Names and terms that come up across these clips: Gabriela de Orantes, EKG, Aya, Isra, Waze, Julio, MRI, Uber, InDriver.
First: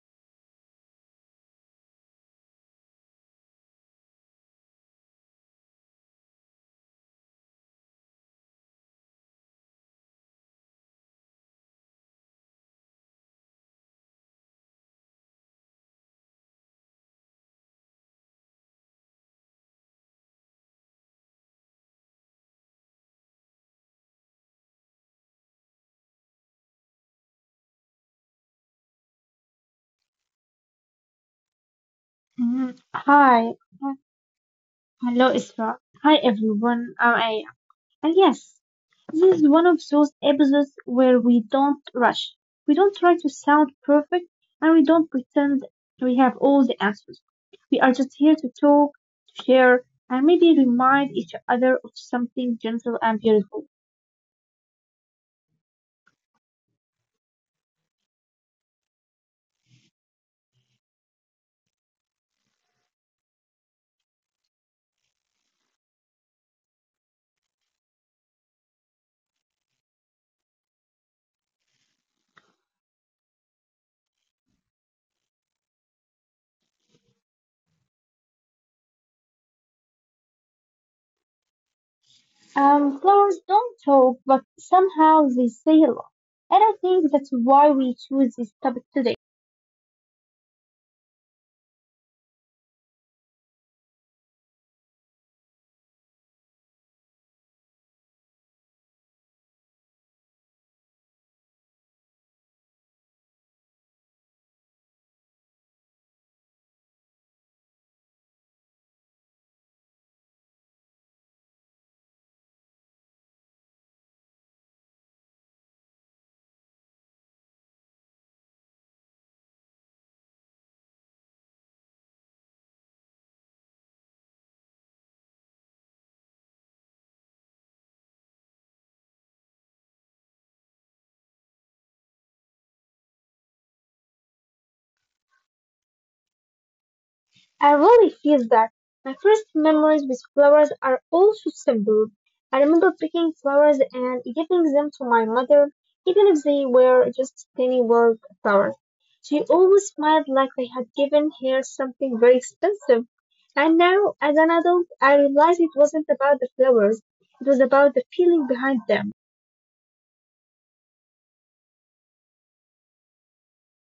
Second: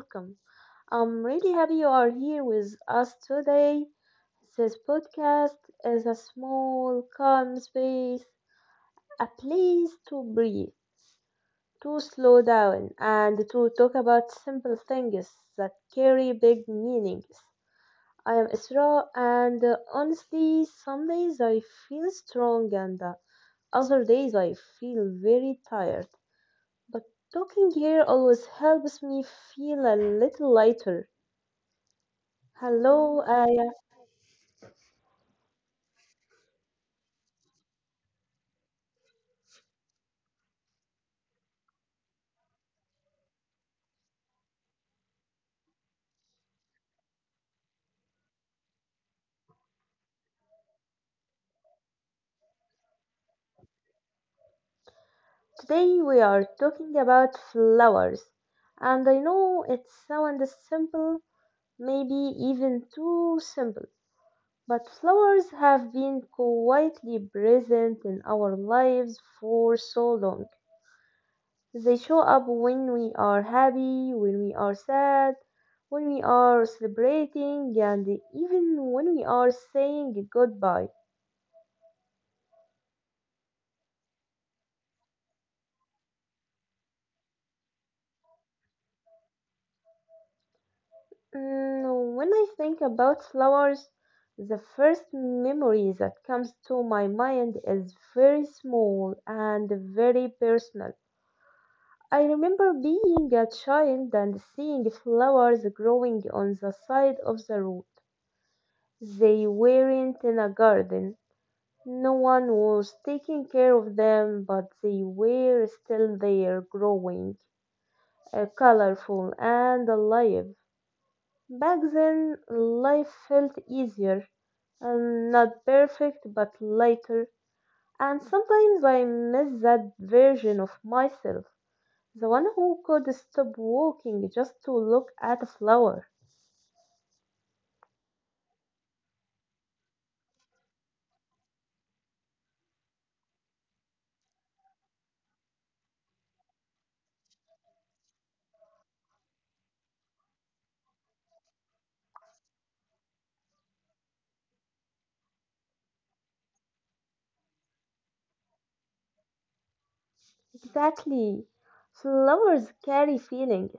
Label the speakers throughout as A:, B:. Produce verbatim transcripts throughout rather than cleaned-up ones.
A: welcome. I'm really happy you are here with us today. This podcast is a small, calm space, a place to breathe, to slow down, and to talk about simple things that carry big meanings. I am Isra, and uh, honestly, some days I feel strong, and uh, other days I feel very tired. But talking here always helps me feel a little lighter.
B: Mm,
A: Hello,
B: hi,
A: Aya.
B: hello Isra. Hi everyone. I'm Aya. And yes, this is one of those episodes where we don't rush. We don't try to sound perfect and we don't pretend we have all the answers. We are just here to talk, to share, and maybe remind each other of something gentle and beautiful.
A: Today we are talking about flowers. And I know it sounds simple, maybe even too simple, but flowers have been quietly present in our lives for so long. They show up when we are happy, when we are sad, when we are celebrating, and even when we are saying goodbye.
B: Um, flowers don't talk, but somehow they say a lot. And I think that's why we choose this topic today.
A: Mm, when I think about flowers, the first memory that comes to my mind is very small and very personal. I remember being a child and seeing flowers growing on the side of the road. They weren't in a garden. No one was taking care of them, but they were still there growing, uh, colorful and alive. Back then, life felt easier and not perfect, but lighter. And sometimes I miss that version of myself, the one who could stop walking just to look at a flower.
B: I really feel that. My first memories with flowers are also simple. I remember picking flowers and giving them to my mother, even if they were just tiny wild flowers. She always smiled like I had given her something very expensive. And now, as an adult, I realize it wasn't about the flowers, it was about the feeling behind them.
A: Exactly. Flowers carry feelings,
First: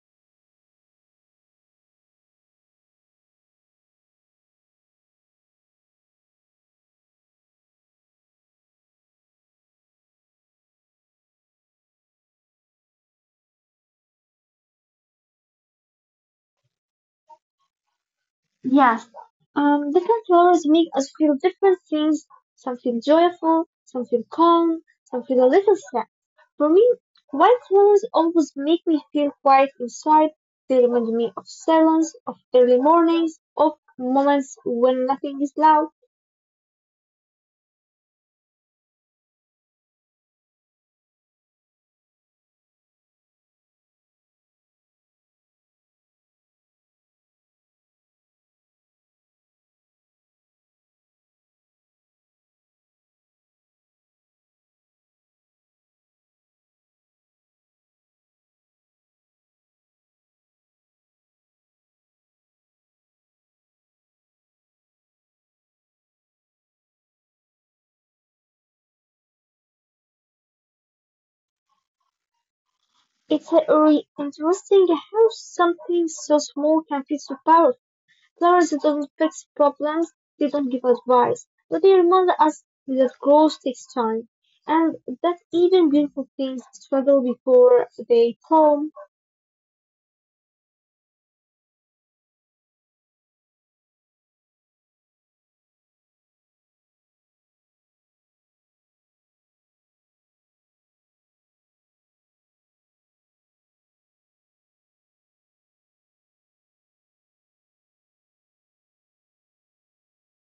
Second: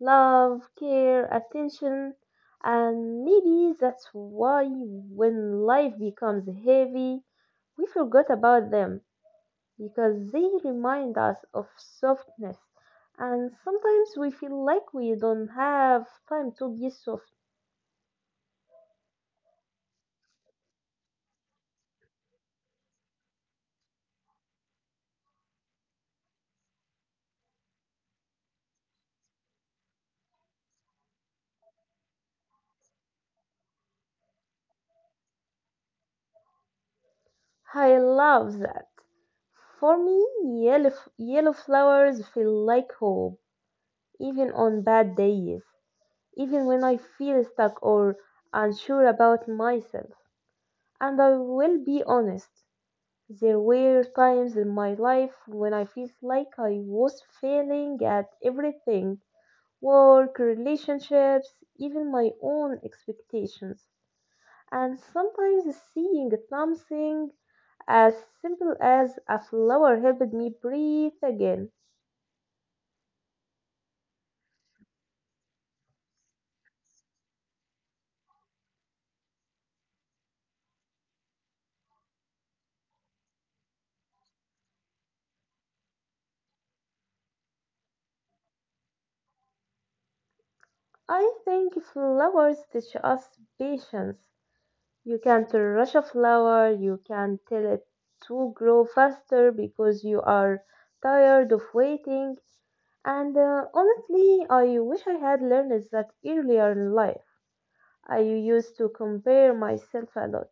A: love, care, attention, and maybe that's why, when life becomes heavy, we forgot about them, because they remind us of softness, and sometimes we feel like we don't have time to be soft.
B: Yes, um, different flowers make us feel different things. Some feel joyful, some feel calm, some feel a little sad. For me, white flowers always make me feel quiet inside. They remind me of silence, of early mornings, of moments when nothing is loud.
A: I love that. For me, yellow, f- yellow flowers feel like hope, even on bad days, even when I feel stuck or unsure about myself. And I will be honest, there were times in my life when I felt like I was failing at everything, work, relationships, even my own expectations. And sometimes seeing something as simple as a flower helped me breathe again.
B: It's uh, really interesting how something so small can feel so powerful. Flowers didn't fix problems, didn't give advice, but they reminded us that growth takes time, and that even beautiful things struggle before they bloom.
A: I think flowers teach us patience. You can't rush a flower, you can't tell it to grow faster because you are tired of waiting. And uh, honestly, I wish I had learned that earlier in life. I used to compare myself a lot,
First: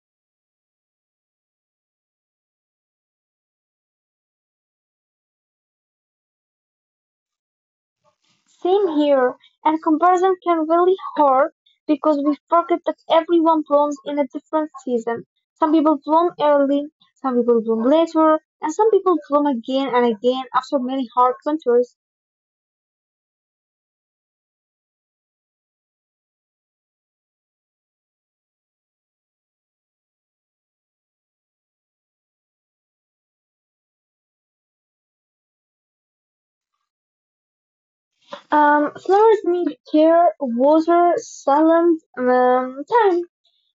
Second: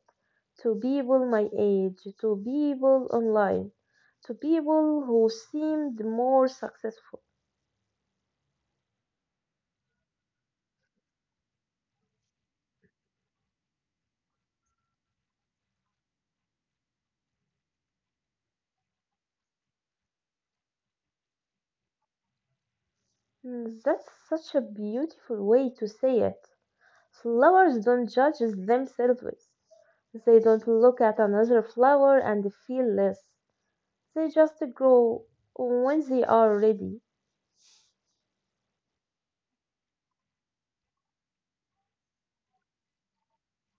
A: to people my age, to people online, to people who seemed more successful.
B: Same here, and comparison can really hurt because we forget that everyone blooms in a different season. Some people bloom early, some people bloom later, and some people bloom again and again after many hard winters.
A: Mm, That's such a beautiful way to say it. Flowers don't judge themselves. They don't look at another flower and feel less. They just grow when they are ready.
B: Um, flowers need care, water, sun, um, time.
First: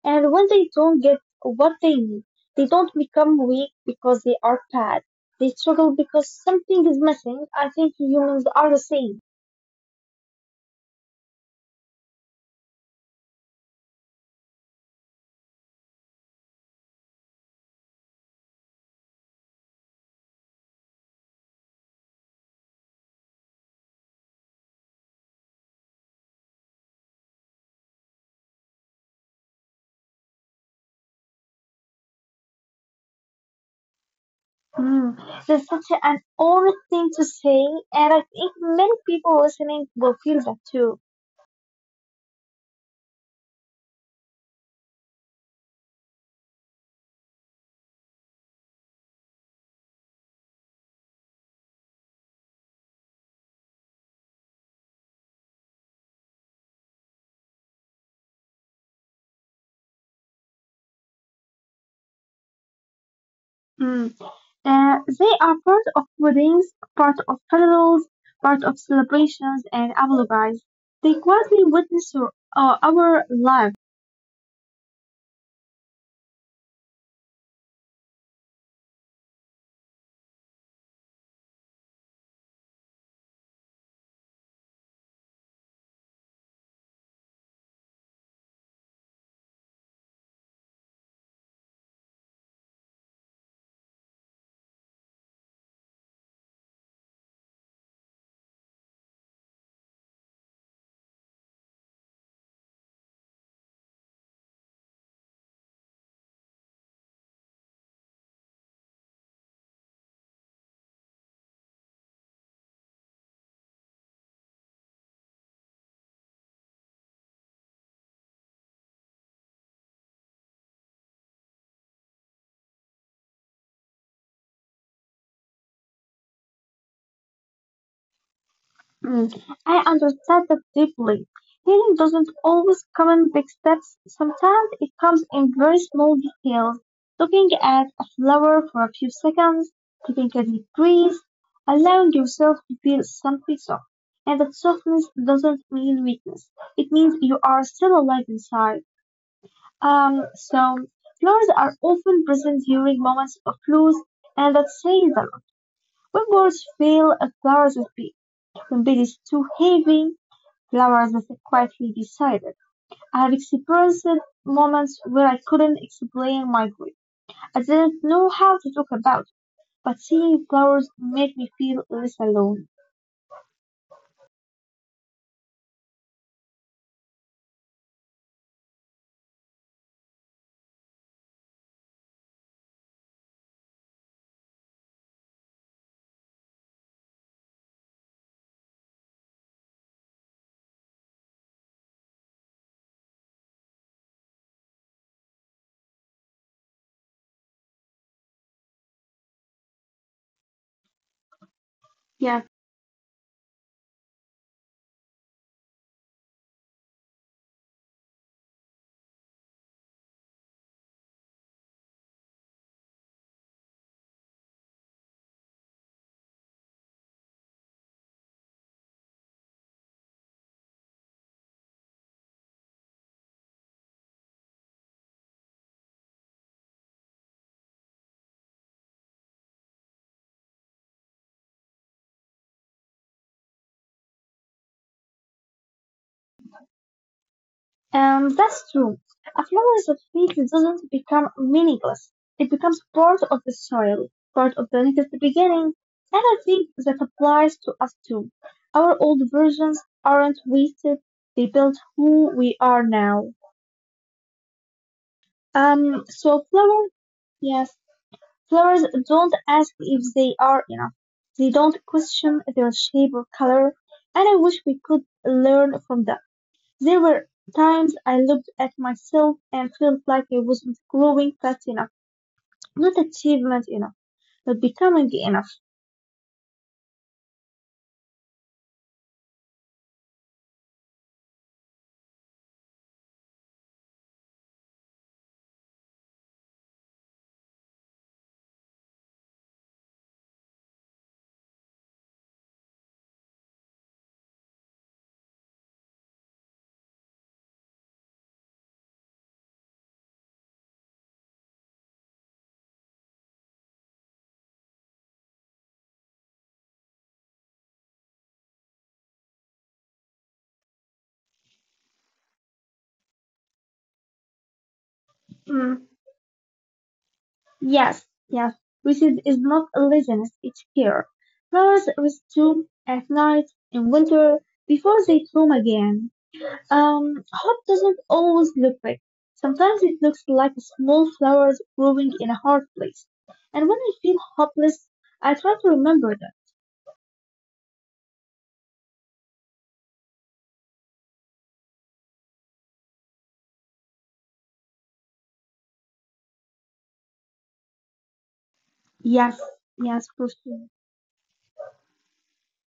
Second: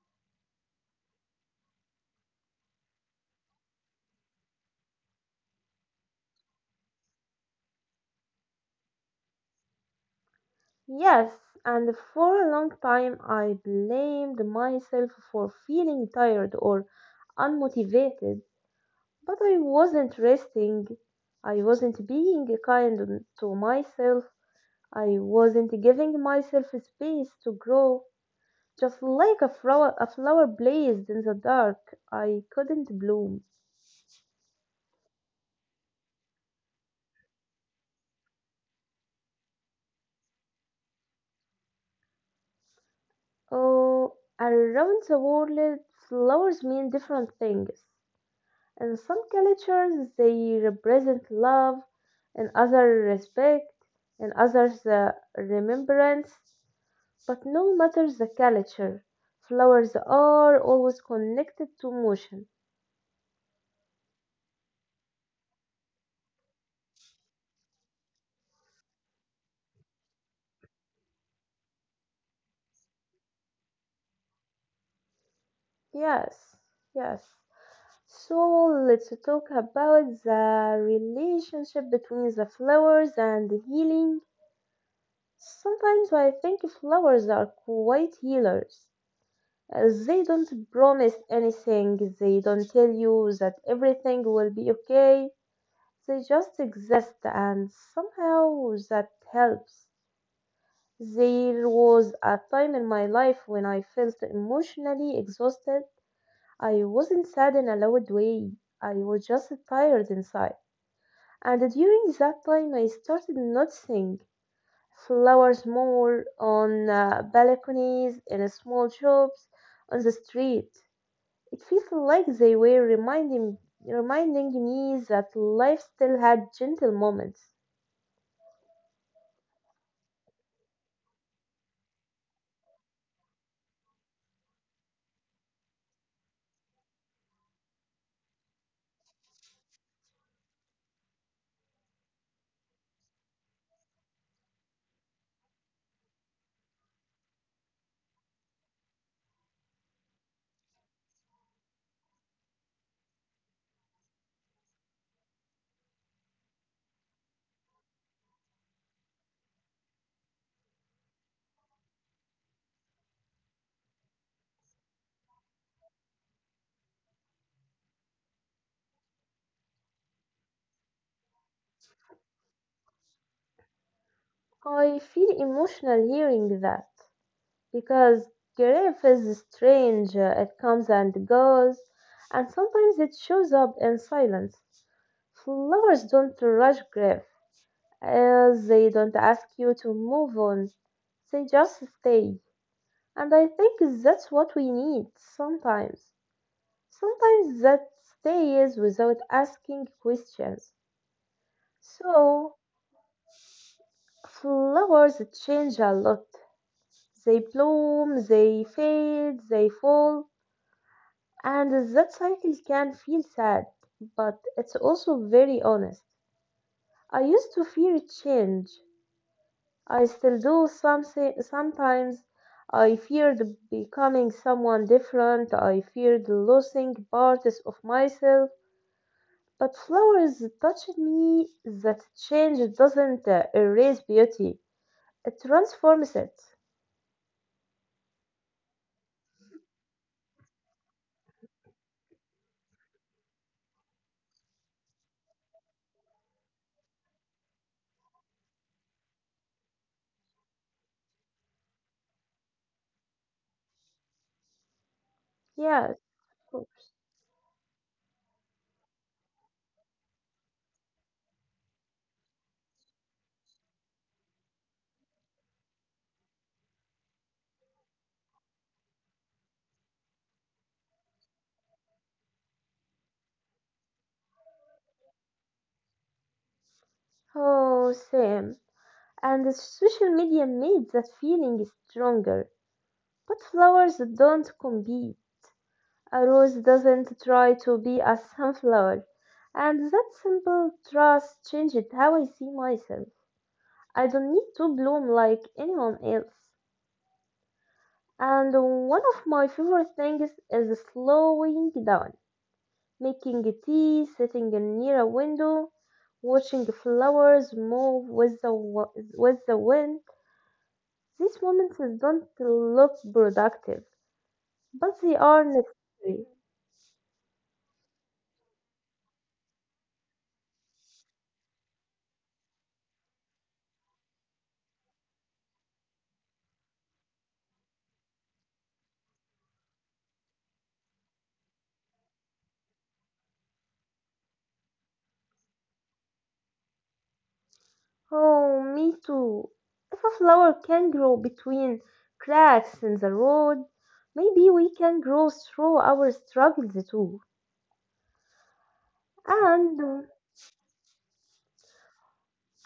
B: And when they don't get what they need, they don't become weak because they are bad. They struggle because something is missing. I think humans are the same.
A: Yes, and for a long time I blamed myself for feeling tired or unmotivated, but I wasn't resting. I wasn't being kind to myself. I wasn't giving myself space to grow. Just like a flower, a flower blazed in the dark, I couldn't bloom.
B: Hmm. That's such an honest thing to say, and I think many people listening will feel that too.
A: Oh, around the world, flowers mean different things. In some cultures, they represent love, in others, respect, in others, uh, remembrance. But no matter the culture, flowers are always connected to motion.
B: Hmm. Uh, they are part of weddings, part of funerals, part of celebrations and lullabies. They quietly witness our, uh, our lives.
A: Yes, yes. So let's talk about the relationship between the flowers and healing. Sometimes I think flowers are quite healers. Uh, They don't promise anything, they don't tell you that everything will be okay. They just exist, and somehow that helps. There was a time in my life when I felt emotionally exhausted. I wasn't sad in a loud way, I was just tired inside. And during that time, I started noticing flowers more, on uh, balconies, in small shops, on the street. It feels like they were reminding reminding me that life still had gentle moments.
B: Mm, I understand that deeply. Healing doesn't always come in big steps. Sometimes it comes in very small details. Looking at a flower for a few seconds, taking a deep breath, allowing yourself to feel something soft. And that softness doesn't mean weakness. It means you are still alive inside. Um, so flowers are often present during moments of loss, and that says them. When words fail, flowers will be. When bed is too heavy, flowers as I quietly decided, I've experienced moments where I couldn't explain my grief. I didn't know how to talk about it, but seeing flowers made me feel less alone.
A: I feel emotional hearing that, because grief is strange. uh, It comes and goes, and sometimes it shows up in silence. Flowers don't rush grief, as they don't ask you to move on. They just stay. And I think that's what we need sometimes. Sometimes that stays without asking questions.
B: Yeah,
A: So, flowers change a lot. They bloom, they fade, they fall, and that cycle can feel sad, but it's also very honest. I used to fear change. I still do something sometimes. I feared becoming someone different. I feared losing parts of myself. But flowers touched me that change doesn't uh, erase beauty. It transforms it.
B: and that's true. A flower that fades doesn't become meaningless. It becomes part of the soil, part of the latest beginning, and I think that applies to us too. Our old versions aren't wasted. They built who we are now.
A: Yes.
B: Um, so flower, yes, flowers don't ask if they are enough. They don't question their shape or color, and I wish we could learn from them. There were times I looked at myself and felt like I wasn't growing fast enough, not achievement enough, not becoming enough.
A: Oh, same. And the social media made that feeling stronger. But flowers don't compete. A rose doesn't try to be a sunflower. And that simple trust changed how I see myself. I don't need to bloom like anyone else. And one of my favorite things is slowing down, making a tea, sitting near a window, watching flowers move with the, wa- with the wind. These moments don't look productive, but they are
B: Mm,
A: necessary.
B: yes, yes. Racist is not a laziness, it's fear. Flowers rest too at night, in winter, before they bloom again. Um, hope doesn't always look big. Sometimes it looks like small flowers growing in a hard place. And when I feel hopeless, I try to remember that.
A: Oh, me too. If a flower can grow between cracks in the road, maybe we can grow through our struggles too.
B: Yes, yes,
A: And
B: Christine.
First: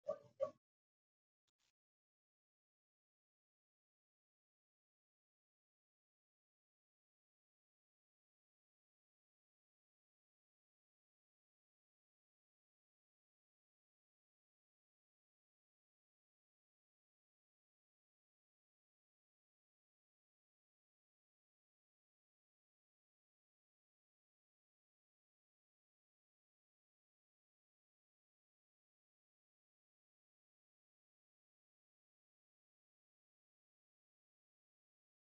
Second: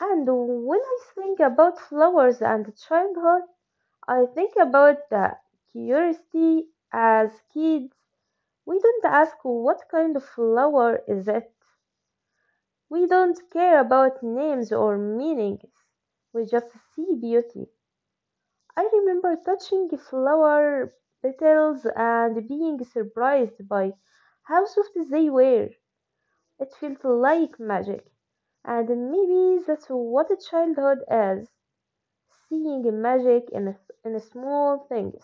A: and when I think about flowers and childhood, I think about the curiosity as kids. We don't ask what kind of flower is it. We don't care about names or meanings. We just see beauty. I remember touching flower petals and being surprised by how soft they were. It felt like magic. And maybe that's what childhood is, seeing magic in, in small things.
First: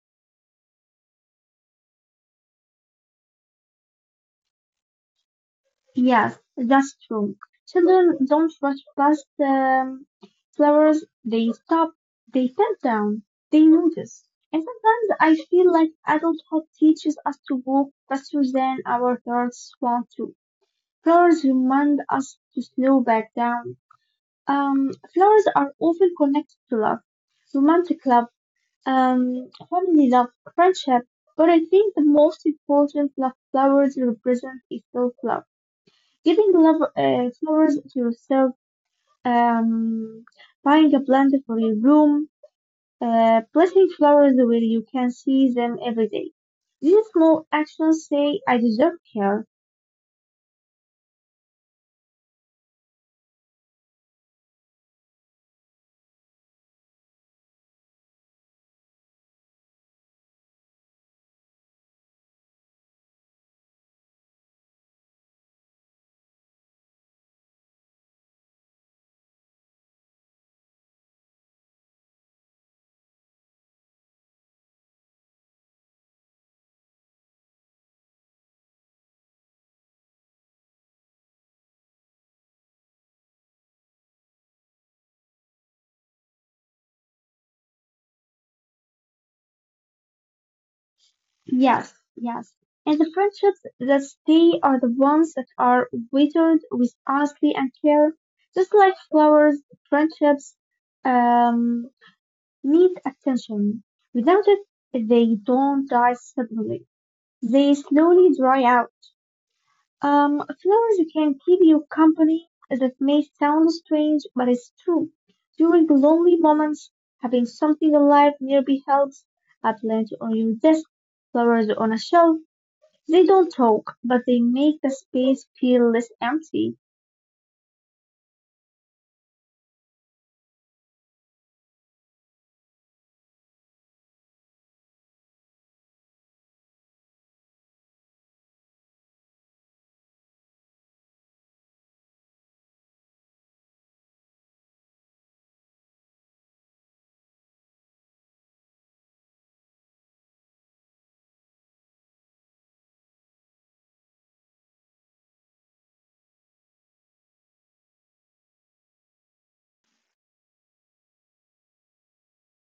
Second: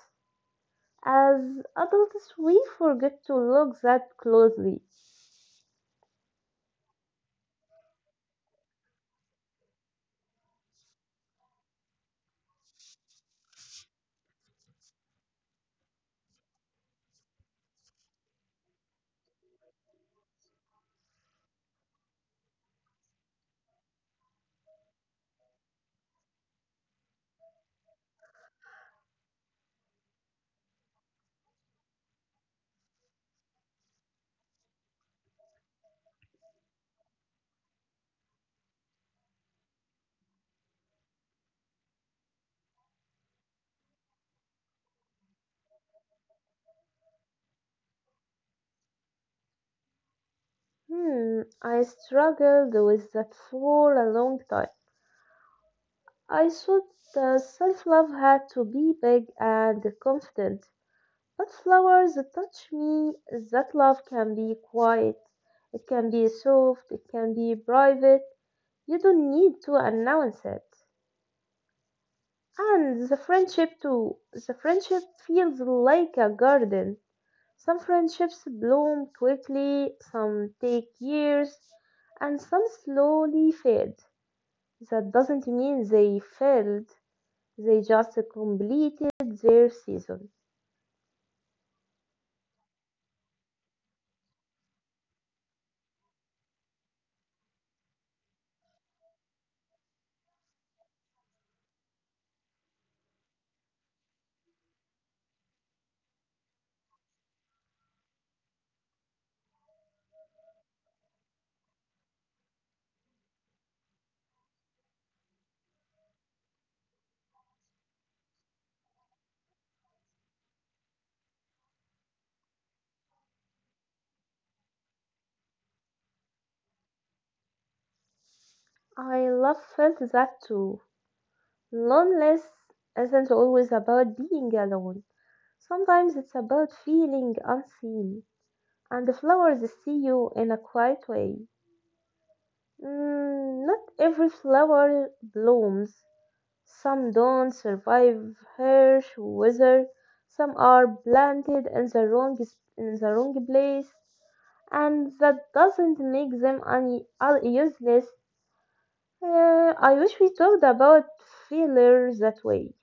A: As adults, we forget to look that closely.
B: Yes, that's true. Children don't rush past um, flowers. They stop. They bend down. They notice. And sometimes I feel like adulthood teaches us to walk faster than our hearts want to. Flowers remind us to slow back down. Um, flowers are often connected to love, romantic love, um, family love, friendship, but I think the most important love flowers represent is self-love. Giving love uh, flowers to yourself, um, buying a plant for your room, uh, placing flowers where you can see them every day. These small actions say, I deserve care.
A: Hmm, I struggled with that for a long time. I thought uh, self love had to be big and confident. But flowers touch me, that love can be quiet, it can be soft, it can be private. You don't need to announce it. And the friendship too. The friendship feels like a garden. Some friendships bloom quickly, some take years, and some slowly fade. That doesn't mean they failed, they just completed their season.
B: Yes, yes. And the friendships that stay are the ones that are watered with honesty and care. Just like flowers, friendships um, need attention. Without it, they don't die suddenly. They slowly dry out. Um, flowers can keep you company. That may sound strange, but it's true. During the lonely moments, having something alive nearby helps. A plant on your desk, flowers on a shelf, they don't talk, but they make the space feel less empty.
A: I love felt that too. Loneliness isn't always about being alone. Sometimes it's about feeling unseen. And the flowers see you in a quiet way. Mm, not every flower blooms. Some don't survive harsh weather, some are planted in the wrong in the wrong place, and that doesn't make them un- un- useless. Uh, I wish we talked about failure that way.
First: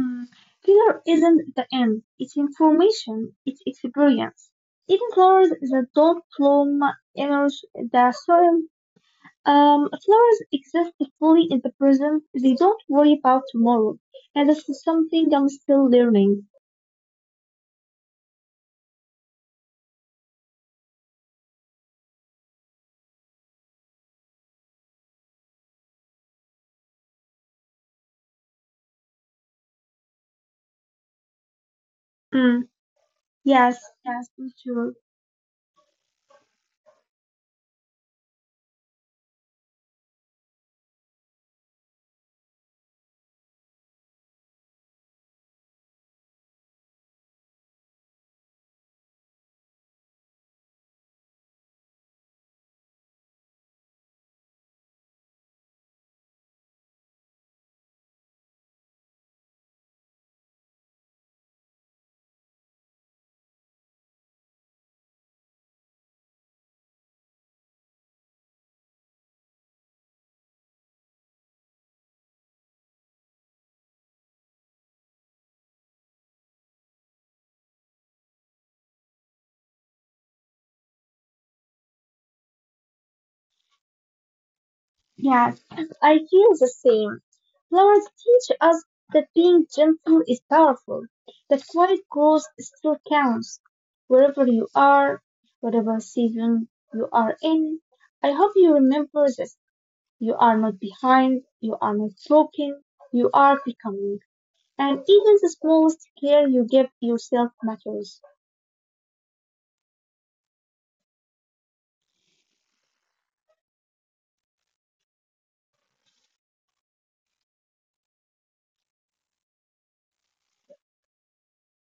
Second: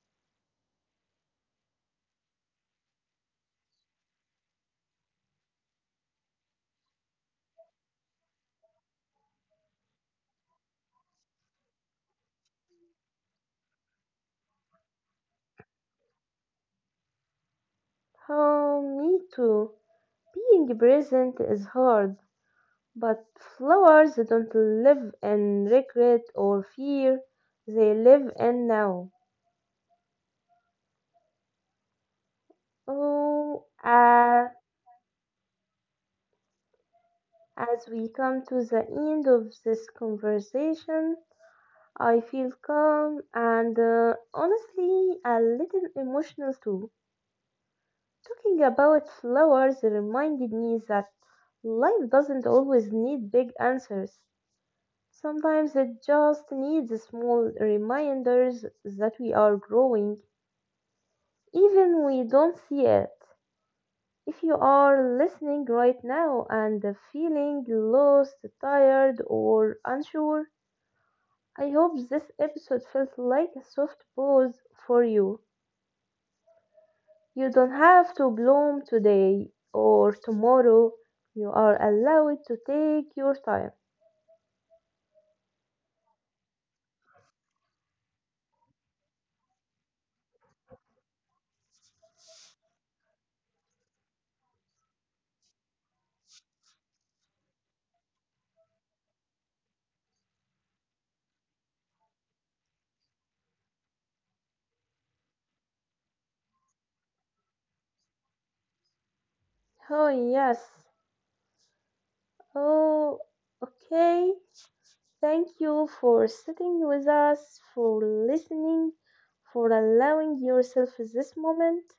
B: Mm. Fear isn't the end, it's information, it's experience. Even flowers that don't bloom emerge the soil. Um, flowers exist fully in the present, they don't worry about tomorrow. And this is something I'm still learning.
A: Oh, me too. Being present is hard, but flowers don't live in regret or fear. They live in now.
B: Mm.
A: Oh.
B: Yes, yes,
A: uh,
B: for sure.
A: As we come to the end of this conversation, I feel calm and, uh, honestly, a little emotional too. Talking about flowers reminded me that life doesn't always need big answers. Sometimes it just needs small reminders that we are growing, even we don't see it. If you are listening right now and feeling lost, tired, or unsure, I hope this episode felt like a soft pause for you. You don't have to bloom today or tomorrow. You are allowed to take your time.
B: Yes, I feel the same. Flowers teach us that being gentle is powerful, that quiet growth still counts. Wherever you are, whatever season you are in, I hope you remember this. You are not behind, you are not broken, you are becoming. And even the smallest care you give yourself matters.
A: Oh, yes. Oh, okay. Thank you for sitting with us, for listening, for allowing yourself this moment.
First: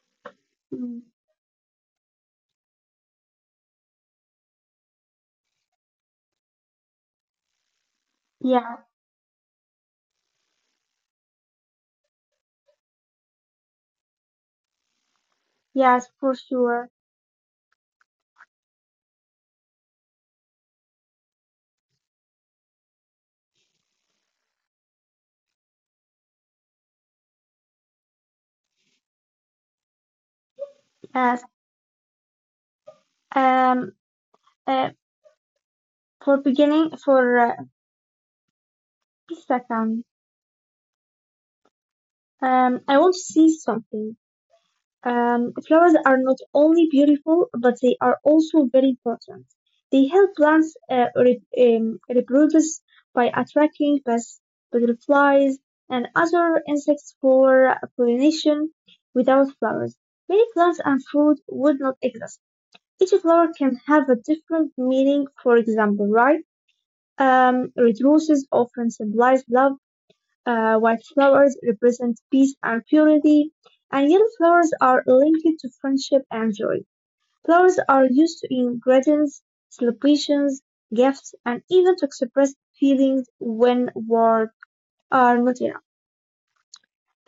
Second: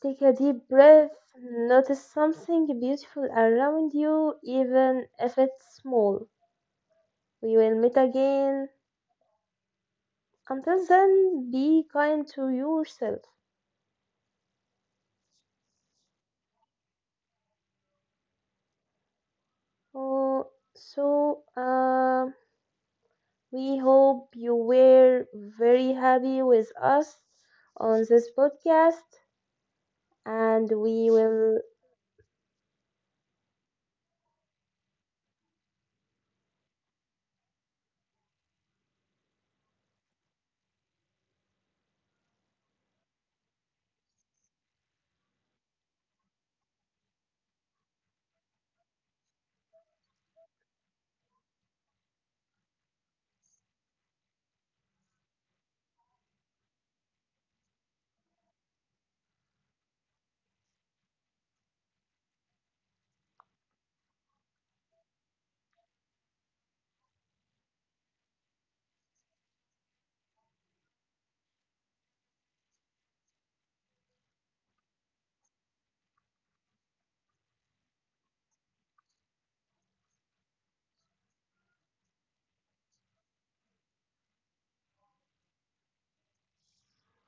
A: Take a deep
B: Mm,
A: breath. Notice something beautiful around you, even if it's small. We will meet again.
B: yeah,
A: Until then, be kind to yourself.
B: yes, for sure.
A: Oh, so, uh, we hope you were very happy with us on this podcast, and we
B: Yes,
A: will.
B: um, uh, for beginning, for uh, second. Um, I want to say something. Um, flowers are not only beautiful, but they are also very important. They help plants uh, re- um, reproduce by attracting pests, butterflies, and other insects for pollination. Without flowers, many plants and food would not exist. Each flower can have a different meaning. For example, right? Um, red roses often symbolize love, uh, white flowers represent peace and purity, and yellow flowers are linked to friendship and joy. Flowers are used in greetings, celebrations, gifts, and even to express feelings when words are not enough.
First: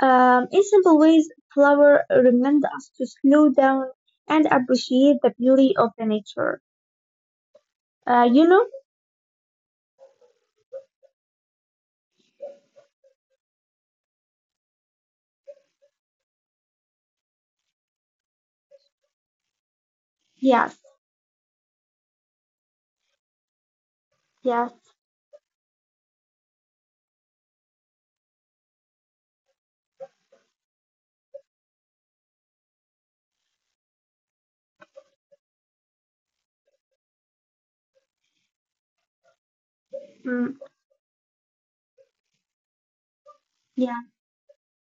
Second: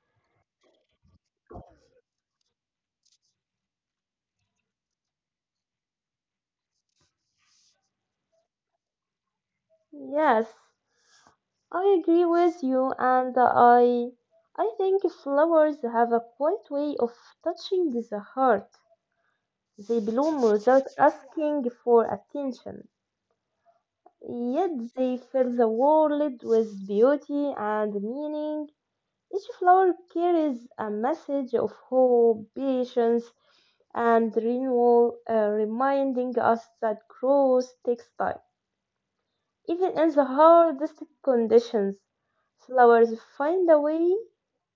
B: Um, in simple ways, flowers remind us to slow down and appreciate the beauty of the nature. Uh, you know?
A: Yes, I agree with you, and I, I think flowers have a quiet way of touching the heart. They bloom
B: Yes,
A: without asking for attention,
B: yes,
A: yet they fill the world with beauty and meaning. Each flower carries a message of hope, patience, and renewal, uh, reminding us that growth takes time. Even in the
B: mm,
A: hardest conditions, flowers find a
B: yes.
A: way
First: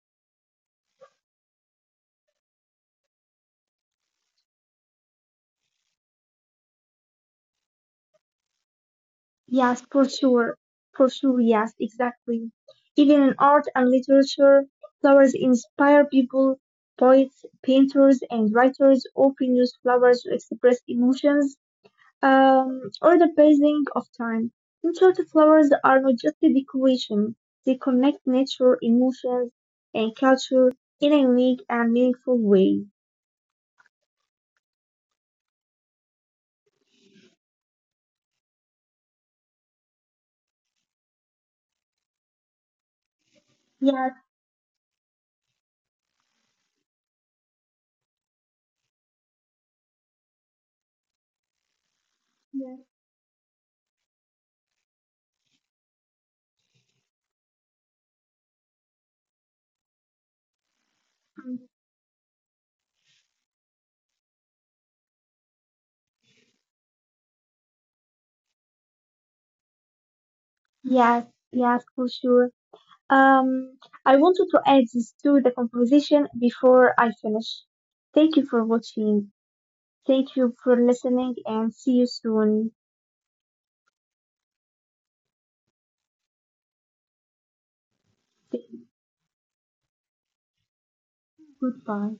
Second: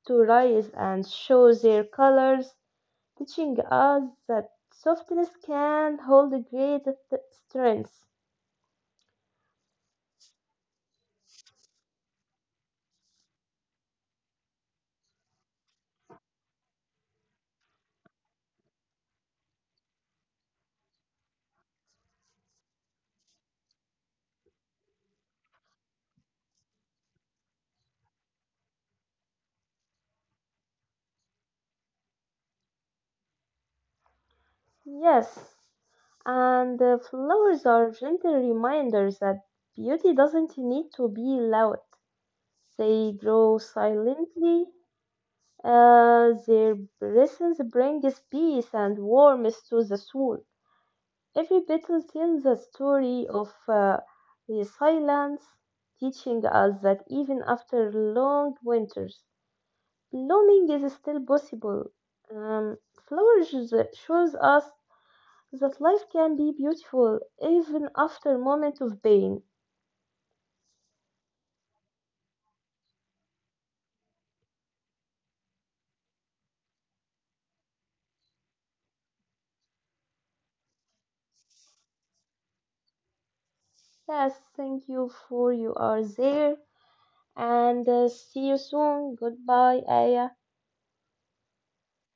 A: to rise and show their colors, teaching us that softness can hold great greatest strength.
B: Yes, for sure. For sure, yes, exactly. Even in art and literature, flowers inspire people. Poets, painters, and writers often use flowers to express emotions um, or the passing of time. In short, flowers are not just a decoration, they connect nature, emotions, and culture in a unique and meaningful way.
A: Yes, and uh, flowers are gentle reminders that beauty doesn't need to be loud. They grow
B: Yes,
A: silently. Uh, their presence brings peace and warmth to the soul. Every petal tells a
B: yes,
A: story of uh, resilience, teaching us that even after long winters, blooming is still possible. Um, Flowers shows us that life can be beautiful even after moment of pain.
B: yes, yes, for sure. Um, I wanted to add this to the conversation before I finish. Thank you for watching. Thank you for listening and see you soon.
A: Yes, thank you for you are there. And uh, see you soon. Goodbye, Aya.
B: Goodbye.